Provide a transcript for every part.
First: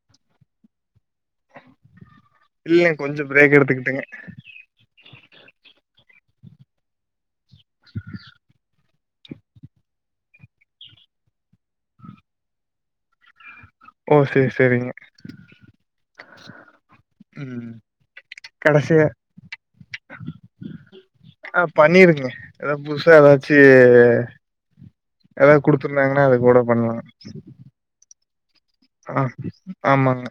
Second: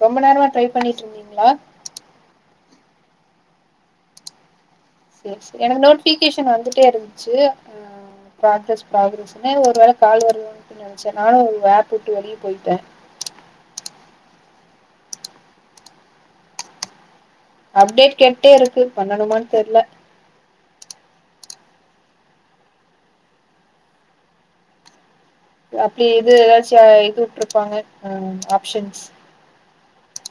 ஆரொம்ப நேரமா ட்ரை பண்ணிட்ருக்கீங்களா இல்லை கொஞ்ச பிரேக் எடுத்துக்கிட்டங்க எஸ் எனக்கு நோட்டிபிகேஷன் வந்துட்டே இருந்ச்சு பாத்த ஸ் [unintelligible] ஒரு வேல கால் வருதுனு நெனைச்சன்னானு ஒரு வே போட்டு வெளியே போயிட்ட ஓ சரி சரிங்க அப்டேட் கேட்டே இருக்கு கடைசியா பண்ணணுமான்னு தெர்ல ஆ பண்ணிருங்க ஏதோ புதுசா ஏதாச்சு ஏதாவது அப்டி குடுத்துருந்தாங்கன்னா எது அது கூட ஏதாச்சு பண்ணலாங்க இது வுட்டுருப்பாங்க ஆ ஆப்ஷன்ஸ் ஆ ஆமாங்க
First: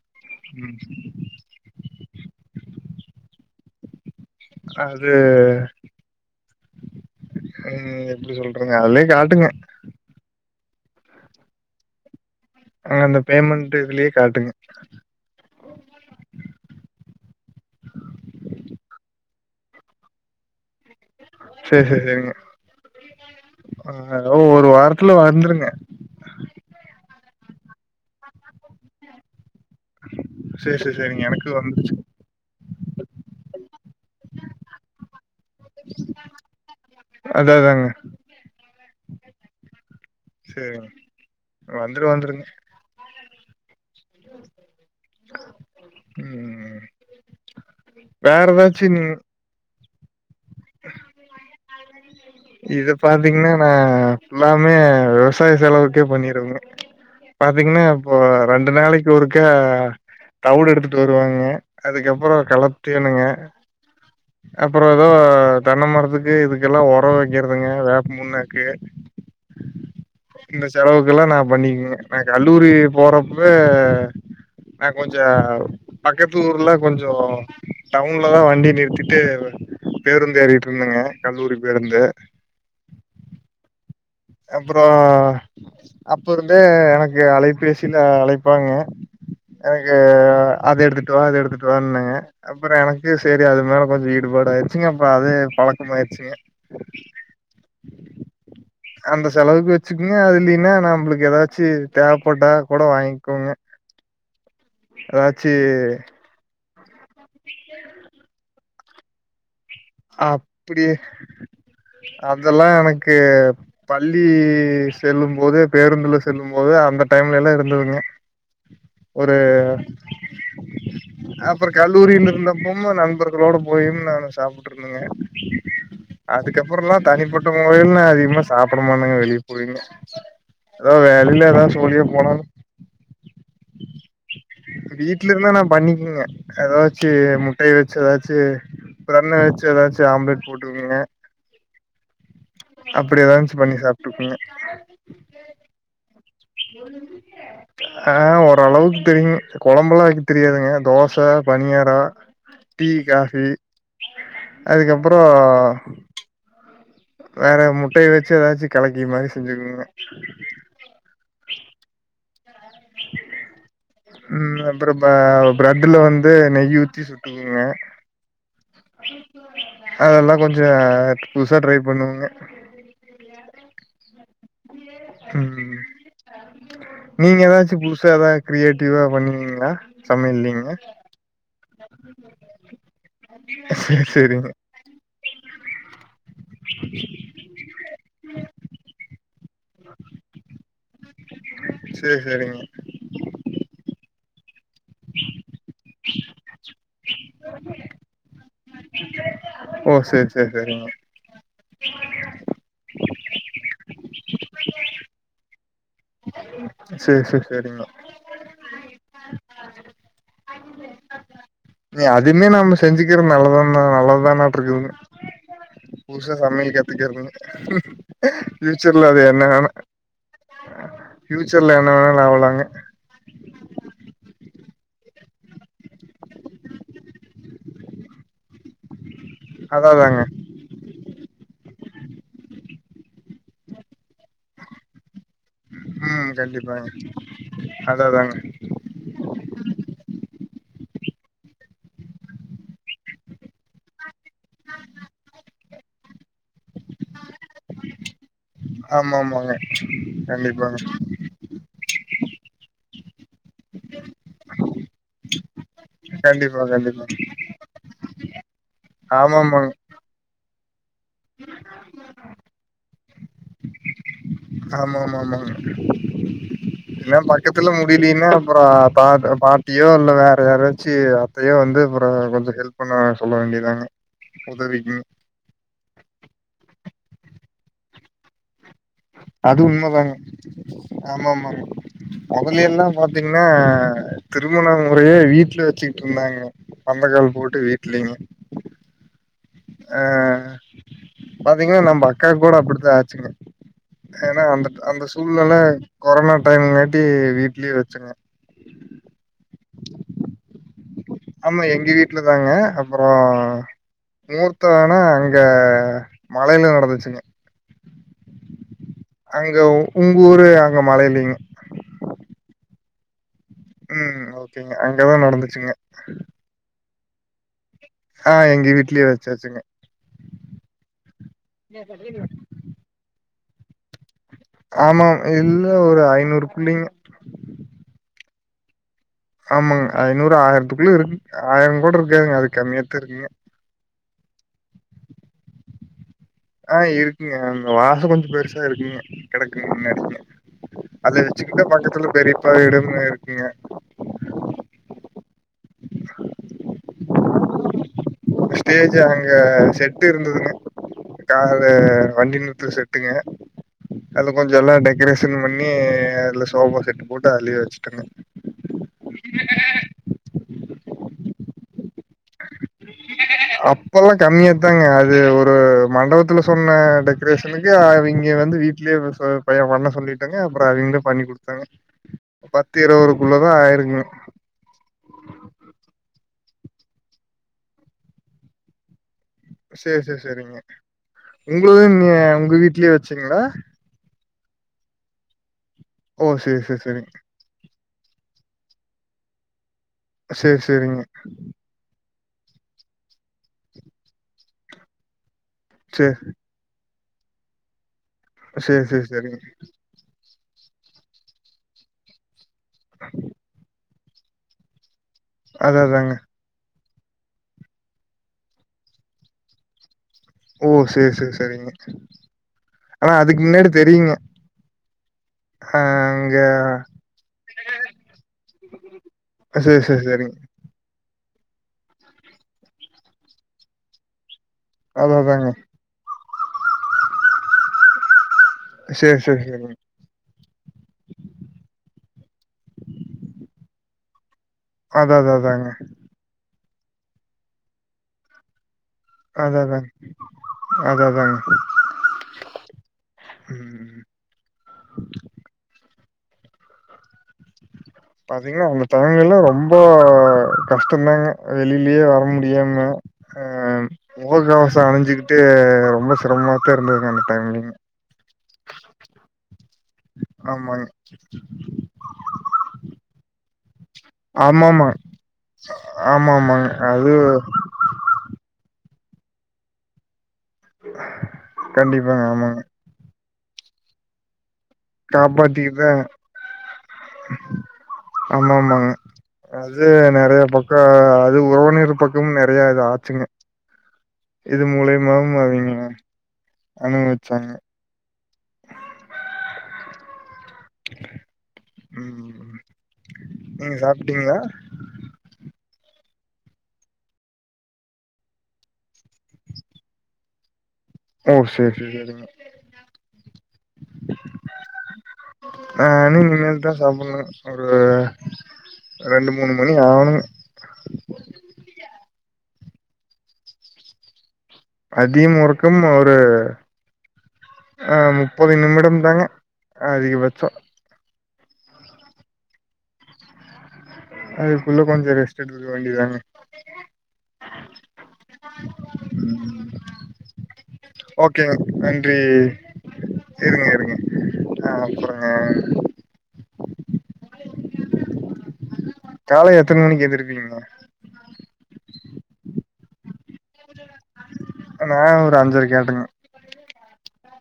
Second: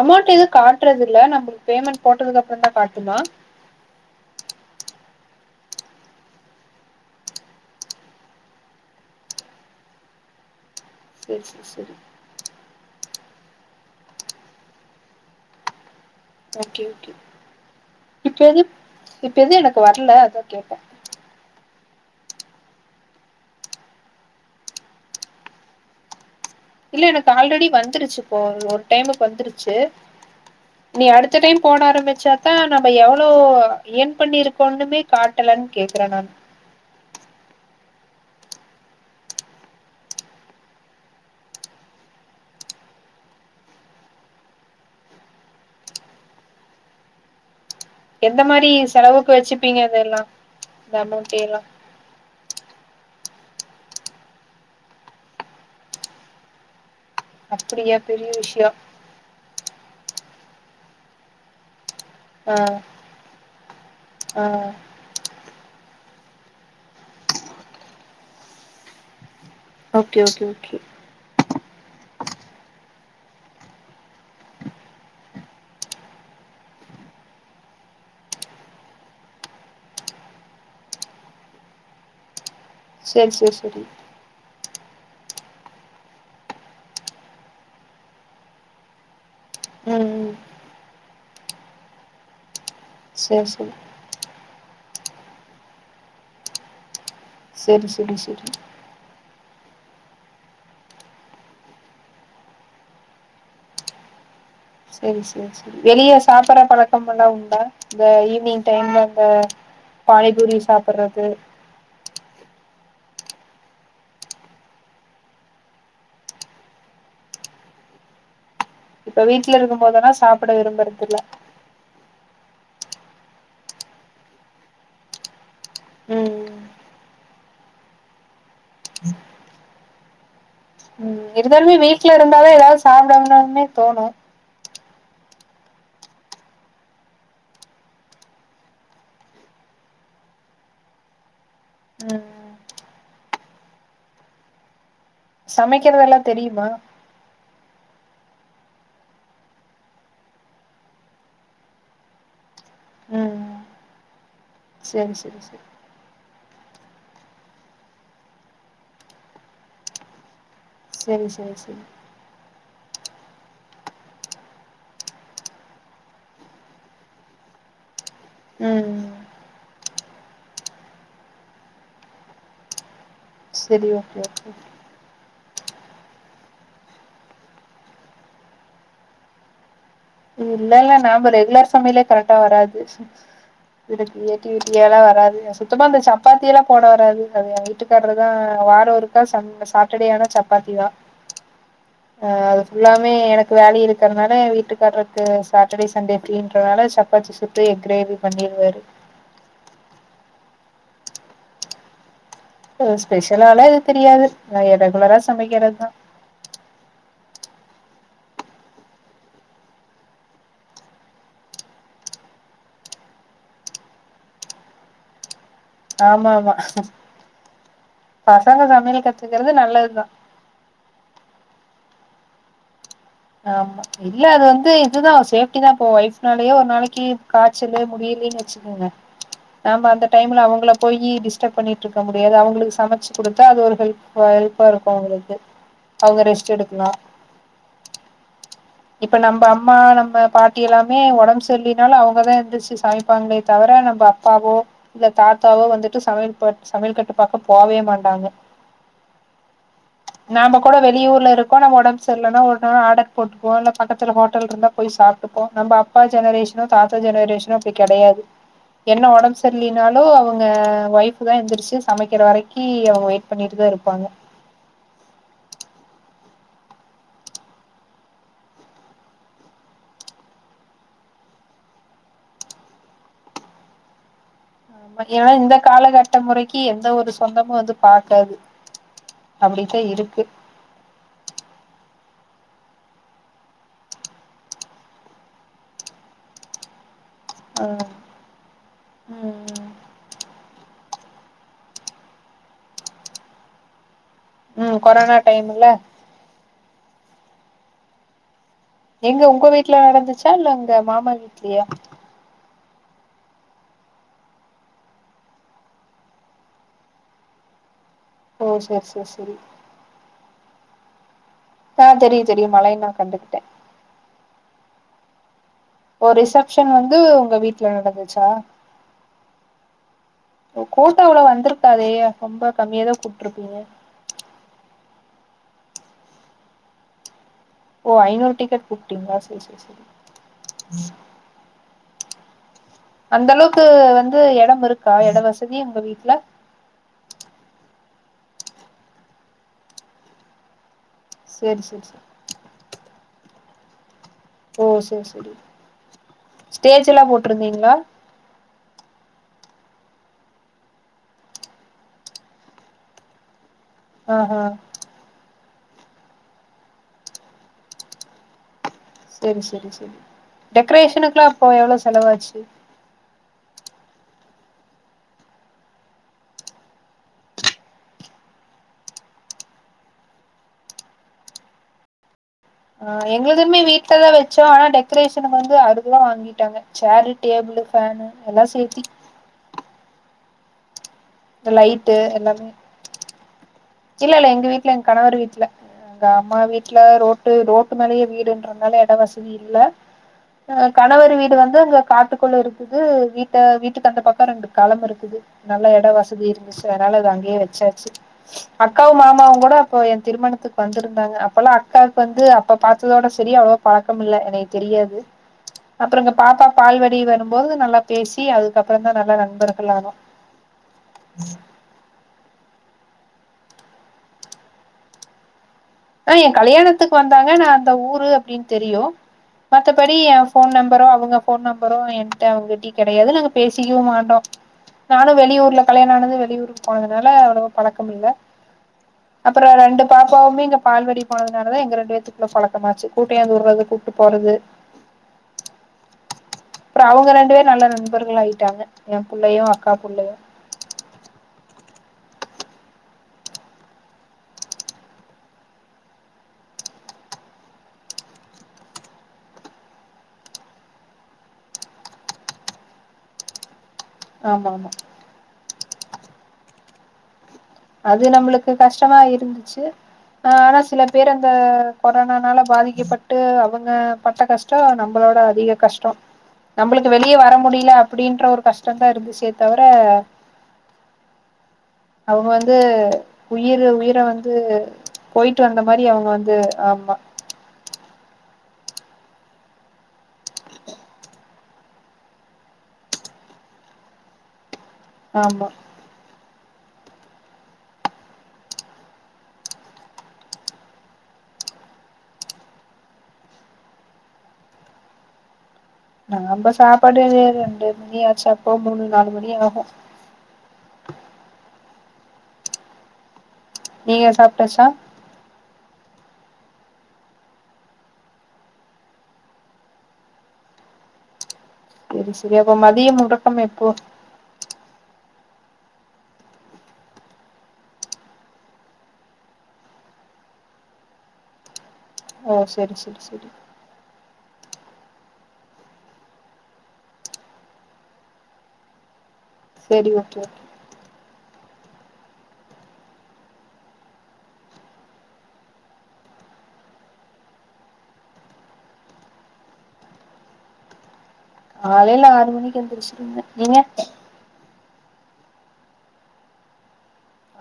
அமௌண்ட் எது ம் காட்றதுல்ல நம்மளுக்கு பேமெண்ட் போட்டதுக்கு அப்பரந்தா காட்டுமா அது ம் எப்டி சொல்றது அதுலயே காட்டுங்க சரி சர் சரி அங்க அந்த பேமண்ட் இதுலயே காட்டுங்க ஓகே ஓகே இப்ப எது இப்ப எது எனக்கு வர்ல அதா கேட்டே சேர் சேர் செரிங்க [inaudible] அ அ ஒரு வாரத்ல வந்துருங்க இல்ல எனக்கு ஆல்ரெடி வந்துருச்சுபோல் ஒரு டைமுக்கு வந்துருக் சு சேரி சேரி நீ சேரிங்க அடுத்த எனக்கு டைம் போட வந்துருச்சு ஆரம்பிச்சாதா நம்ம எவ்ளோ ஏர்ன் பண்ணிருக்கோன்னுமே காட்டலன் கேக்குற நான் [inaudible] சேரிங் வந்துரு வந்துருங்க ம் ம் எந்த மாரி செலவுக்கு வச்சுபீங்க இதெல்லா இந்த அமோண்டேலா இத பாத்தீங்கனா நா ஃபுல்லாமே விவசாய செலவுக்கே பண்ணிருவங்க பாத்தீங்கனா அப்படியா இப்போ பெரிய விஷயோ ரெண்டு நாளைக்கு ஒருக்க தவுடு எடுத்துட்டு வருவாங்க அதுக்கப்றொ ஆ களப்டீனுங்க ஆ அப்றொ எதோ தென்ன மரதுக்கு இதுக் இதுக்கெல்லா உரொ வைக்றதுங்க வேப்ப புண்ணாக்கு ஓகே ஓகே இந்த ஓகே செலவுகெல்லா நா பண்ணிக்குவங்க நா கல்லூரி போறப்பவே நா கொஞ்சொ பக்கத்து ஊர்ல கொஞ்சோ டவுன்ல தா வண்டி நிறுத்திட்டு பேருந்து ஏறிட்டு இருந்தங்க கல்லூரி பேருந்து சேர் சேர் செரி அப்றோ அப்ப இருந்தே எனக்கு அலைபேசில அழைப்பாங்க எனக்கு ம் அது எடுத்துட்டு வா இது எடுத்துட்டு வானுங்க அப்றொ எனக்கு சேரி ம் அது செரி மேல கொஞ்சொ ஈடுபாடு ஆயிருங் ச்சுங்க அப்றோ அதே பழக்கமாயிர்ச்சுங்க சேரி சேரி செரி அந்த செலவுக்கு வச்சுக்குங்க அது இல்லைனா நம்பளுக்கு ஏதாச்சு தேவபட்டா கூட வாங்கிகுவங்க சேரி சேரி சேரி வெளிய சாப்ற பழக் பழக்கம்மலா உண்டா இந்த ஈவ்னிங் டைம்ல இந்த பானிபூரி அப்டியே சாப்பறது அதெலா எனக் கு பள்ளி செல்லும்போது பேருந்துல செல்லும்போது அந்த டைம்லலா இருந்துதுங்க இப்ப வீட்ல இருக்கும்போதுதா சாப்பட விரும்பறதில்ல ப்பமு நண்பர்களோட போயிம் நானு சாப் ருந்தங்க ம் அதுக்கப்றலா தனிபட்ட முறைல்னு அதிகமா சாப்ட மாட்டங்க வெளிய போயிங்க ஏதோ வேலையில இருந்தாலுமே ஏதாவது சோழியா வீட்ல போனாலு இருந்தாவே எதாவுது சாப்டலாமே தோணு வீட்ல இருந்தா நா பண்ணிக்வுங்க எதாச்சி முட்டய வெச்சு எதாச்சி பண்ண வெச்சு எதாச்சு ஆம்லேட் போட்டு குடுங்க ம் அப்டி எதாங்ஸ் பண்ணி சாப்ட்ருபிங்க சமைக்கிறதெல்லா தெரியுமா ஆ ஓரளவுக்கு தெரிங் கொழம்பலா வெக்க தெரியாதுங்க தோச பனியாரொ டீ காஃபி ம் செரி அதுக்கறோ செரி செரி வேற முட்டய வச்சு ஏதாச்சு கலக்கி மாரி செஞ்சுகுவங்க செரி செரி செரி ம் அப்றோ ப பிரட்டுல வந்து நெய்யி ஊத்தி சுட்டுகுவங்க ம் ம் ம் அதெல்லா கொஞ்ச புதுசா ட்ரை பண்ணுவங்க சரி ஓகே ம் நீங்க ஏதாச்சு புதுசா ஏதாவது கிரியேட்டிவா பண்ணுவீங்களா சமையல் நீங்க இல்லல்ல நாம ரெகுலர் சமையலே கரெக்டா வராது இதுல சேரி சேரிங்க க்ரியேட்டிவிட்டி எலா வராது சுத்தமா இந்த சப்பாத்தி எல்லா போட வராது அது எ வீட்டுக்காரருதா வாரோ ஒருக்கா ச சாட்டடே ஆனா சப்பாத்திதா சேரி அ சேரிங்க அது ஃபுல்லாமே எனக்கு வேலை இருக் க்கறனால எ வீட்டுக்கா க்கு சாட்டடே சண்டே ப்ரீன்றதுனால சப்பாத்தி சுட்டு எக் கிரேவி பண்ணிறுவாரு ஓ சேரி சேரி சேரிங்க கொஞ்சோ ஸ்பெஷலால எது தெரியாது நா எ ரெகுலரா சமைக்றத்தா சேர் சேர் சேரிங்கோ நீ அதுமே நாம செஞ்சுக்றது நல்லதான நல்லதுதானாட்ருக்குதுங்க ஆமா புருச ஆமா சமையல் கத்துக்குறதுங்க பசங்க சமையல் பியூச்சர்ல அது என்ன கத்துக்கறது ஆன நல்லதுதா பியூச்சர்ல என்ன வேணாலு ஆவலாங்க ஆமா இல்ல அது வந்து இதுதா சேஃப்ட்டி தான் போ ஒய்ஃப்னாலயே ஒரு நாளைக்கு காய்ச்சலு முடியலன்னு வச்சுக்குங்க நாம அந்த அதாதாங்க டைம்ல அவங்கள போய் டிஸ்டர்ப் பண்ணிட்ருக்க முடியாது அவங்களுக்கு சமச்சு குடுத் தா அது ஒரு ஹெல்ப் ஹெல்ப்பா இருக்கு அவுங்களுக்கு அவுங்க ம் ரெஸ்ட் கண்டிப்பாங்க எடுக்கனு அதாதாங்க இப்ப நம்ப அம்மா நம்ம பாட்டி எல்லாமே உடம்புஸ் தொல்லினாலு அவங்கதான் எந்த சிஸ் சமைப்பாங்களே தவர நம்ப அப்பாவோ இல்ல தாத்தாவோ வந்து ட்டு சமையல்ப சமயல் கட்டு பக்க போவே மாட்டாங்க ஆமா ஆமாங்க நாம கூட கண்டிப்பாங்க வெளியூர்ல இருக்கோ நம்ம உடம்பு செருலனா ஒ ருனா ஆடர் போட் போன பக்கத்துல ஹோட்டல் இருந்தா போய் சாப்ட்டுப்போ நம்ப அப்பா கண்டிப்பா ஜெனரேஷனு தாத்தா கண்டிப்பா ஜெனரேஷனு அப்டி கெடையாது என்ன ஆமா உடம்பு ஆமாங்க சரியலனாலு அவங் க வைஃப் தா எந்திருச்சு சமைக்கிற வரைக்கி அவ வெயிட் பண்ணிட்டுதா இருப்பாங்க என்ன பக்கத்துல முடிலேனா அப்புற பா பாட்டியோ இல்ல வேற யாராச்சு அத்தையோ வந்து அப்ற கொஞ்சொ ஹெல்ப் பண்ண சொல்ல வேண்டியதாங்க உதவிக்குங் ஆமா ஏன்னா இந்த காலகட்ட முறக்கி எந்த ஒரு சொந்தமு வந்து பாக்காது அது அப்டித்தா உண்ம தாங்க இருக்கு ஆமா ஆமாங் மொதலெல்லாம் பாத்தீங்கன்னா திருமண முறையே வீட்ல வச்சுட்டு இருந்தாங்க பந்தக்கால் போட்டு ஆ வீட்லயுமே ம் ஆ பாத்தீங்ன்னா நம்ப அக்காக்கூட அப்டித்தான் ஆச்சுங்க ஏனா அந்த ம் அந்த கொரோனா சூழ்நல டைம்ல கொரோனா டைம்ங்காட்டி வீட்லியே வச்சுங்க எங்க ஒங்க வீட்ல நடந்துச்சா இல்ல அங்க ஆமா எங்க வீட்ல தாங்க அப்புறோ முகூர்த்தோ ஆனா எங்க மலையில நடந்துச்சுங்க ஓ செரி செரி அங்கோ உங்க ஊரு அங்க மலை இல்லிங் ஆ தெரியும் தெரியும் மலை நா கண்டுகிட்டேன் ம் ஓகேங்க அங்கதான் நடந்து ஓ ரிசப்ஷன் வந் வந்து உங்க வீட் ல நடந்துச்சா ஆ எங்க வீட்லயே வச்சாச்சுங்க கோ கோட்டாவுள வந்துருக்காதே ரொம்ப கம்மியாதா கூப் விட்ருப்பீங்க ஆமா இல்ல ஒரு ஐநூறு புள்ளிங்க ஓ ஐநூறு டிக்கெட் புக் ஆமாங்க ஐநூறு ஆயிரொத்துக்குள்ள இருக்கு ஆயிரோ கூட இருக் காங்க அதுக் அந்த அளவுக்கு வந் எடம் இருக்கா எடம் வசதி உங்க வீட்ல ஆ இருக்குங்க அங்க வாச கொஞ்சோ பெருசா இருக்குங்க கெடக்குங்க பிண்ணாடிங்க அதுல சேரி சின்ன சேரி சேரி பக்கத்துல பெரிப்பா வீடும் பூங்கா இருக்குங்க ஓ செரி செரி ஸ்டேஜுலா போட் இப்பற்ந்தீங்களா க ஷெட்டு இருந்துதுங்க கா இது வண்டி நிறுத்துற ஷெட்டுங்க அதுல ஆஹா கொஞ்ஜோ எல்லா டெக்கரேஷன் பண் ணி அதுல சோஃபா செட்டு போட்டு அதுலயே வெச்சுட்டோங்க செரி செரி செரி டெக்கரேஷனுக்குலா அப்போ எவ்ளோ செலவாச்சு அப்பலா கம்மியாத்தாங்க அது ஒரு மண்டபத்துல சொன்ன டெக்கரேஷனுக்கு அவிங்க வந்து வீட்லயே சொ பைய பண்ண சொல்லிட்டங்க அப்றோ அவிங்களே பண்ணிக் குடுத்தாங்க ஆ தான் எங்குளுதுமே ஆயிருக்குங்க. வீட்டுலதா வெச்சோ ஆனா டெக்கரேஷனுக்கு வந்து அறுவதுபா வாங்கி டாங்க ஷேரு டேபிளு ஃபேனு எல்லா சேத்தி சேர் சேர் செரிங்க இந்த உங்களதா லைட்டு நீயே எல்லாமே உங்க வீட்லயே வெச்சீங்களா இல்ல இல்ல எங்க வீட்ல எங்க கணவர் வீட்ல அங் அங்க ஓ அம்மா சேரி வீட்ல சேரி சேரிங்க ரோட்டு ரோட்டு மேலயே வீடுன்ற அதனால எட வசதி இல்ல சேரி அ சேரிங்க கணவர் வீடு வந்து இங்க காட்டுப் குள்ள இருக்குது வீட்ட வீட்டுக்கு அந்த பக்கம் ரெண்டு களம் இருக்குது நல்லா எடோ சேரி வசதி இருந்துச்சு அ அதனால அது அங்கேயே வெச்சாச்சு சேரி அக்காவு சேரி சேரிங்க மாமாவுங் கூட அப்போ எ திருமணத்துக் வந்துருந்தாங்க அப்பலா அக்காவுக்கு வந்து அப்ப பார்த்ததோட செரி அவள பாக்க முட்ல என்னயக்கு தெரியாது அதா அப்புறங்க அதாங்க பாப்பா பால்வா டி வரும்போது நல்லா பேசி அதுக்கப்புறோந்தா நல்லா நண்பர்களானோ ஓ சேர் சேர் சரிங்க ஆனா அதுக்கு முன்னாடி தெரியுங்க ஆ ஏன் கலியாணத்துக்கு வந்தாங்க நா அந்த ஊரு அப்டின் தெரியு சேரி மத்தபடி சேரி ஏன் சேரிங்க ஃபோன் நம்பரு அவங்க போ ஃபோன் நம்பரு என்கிட்ட அவங்கிட்டயு கெடையாது நாங்க பேசிக்கவு மாட்டோ அதா நானு அதாங்க வெளியூர்ல கலியாணஆனது வெளியூர் அதனால அவ்ளவ பழக்கம் இல்ல சேரி சேரி அப்ற சேரிங்க ரெண்டு பாப்பாவுமே இங்க பால்வடி போனதுனாலதா எங்க ரெண்டு வேத்துக்குள்ள பழக்கமாச்சு கூட்டியாந்து விற்றது கூட்டு போறது அதா அத அதாங்க அப்றம் அவங்க ரெண்டு வேரு நல்ல நண்பர்களாயிட்டாங்க அததங்க அததாங்க [unintelligible] பாத்தீங்கன்னா அவங்க [unintelligible] லா ரொம்ப கஷ்டந்தாங்க வெளிலியே வர முடியாம ஆ முக ஆமா ஆமா கவசோ அணிஞ்சுகிட்டு ரொம்ப சிரமா தான் இருந்துருக்காங்க அது நம்ளுக்கு கஷ்டமா இருந்துச்சு அ ஆனா சில ஆமாங்க பேர் அந்த கொரனானால பாதிக்கப்பட்டு அவங்க பட்ட கஷ்டொ ஆமாமா நம்பளோட அதிக கஷ்டம் ஆமா ஆமாங்க நம்புளுக்கு அது வெளிய வர முடில அப்டின்ற ஒரு கஷ்டம் தா இருந்துச்சு யே தவர [inaudible] அவுங்க வந்து ஆமாங்க. உயிரு உயிர வந்து போயிட்டு வந்த மாரி அவங்க வந்து ஆமா ஆமாமாங்க அது நறைய பக்க அது உறவினர் பக்கமு நறைய இது ஆச்சுங்க இது மூலியமாவு ஆமா அவிங்க அனுபவிச்சாங்க ம் நீங் சாப்ட்டீங்கலா நாம்ப சாப்பாடு ரெண்டு மணியாச்சா அப்போ மூணு நாலு மணி ஆகு ஓ சேர் சேரி செரிங்க நீங்க சாப்ட்டாச்சா ஆஹ் இனிமேல் தா சாப்பணு ஒரு ரெண்டு மூணு மணி ஆணும் சரி சரி அப்போ மதிய முடக்கம் எப்போ அதி முறுக்கும் ஒரு ஆ முப்பது நிமிடம் தாங்க அதிகபட்சொ ஓ செரி செரி செரி அதுக்குள்ள கொஞ்ச ரெஸ்ட் எடுத்துக்க வேண்டிதானே செரி ஓகே கேங்க நன்றி இருங்க இருங்க ஆ அப்பொறங்க காலை எத்தன மணிக்கு எந்திருப்பீங்க காலைல ஆறு மணிக்கி எந்திரிச்சிருவங்க நீங்க நா ஒரு அஞ்சர கேட்டங்க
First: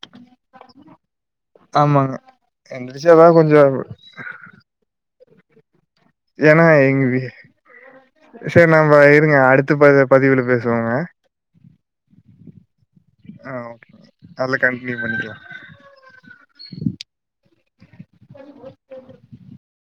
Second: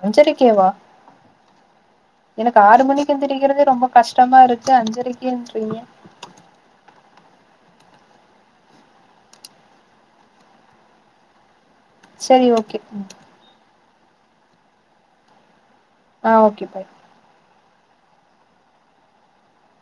அஞ்சரக்கேவா ஆமாங்க எனக்கு ஆறு மணிக்கி எந்திரிச்சாதா கொஞ்சோ எந்திரிக்கிறதே ரொம்ப கஷ்டமா இருக்கு அஞ்சரக் ஏன்த்றீய ஏன்னா எங்குகு சரி நம்ப இருங்க அடுத்த ப பதிவுல பேசுவோங்க சரி ஓகே ஆ ஓகே அத்ல கண்ட்னியூ பண்ணிகிலா ஆ ஓகே பாய்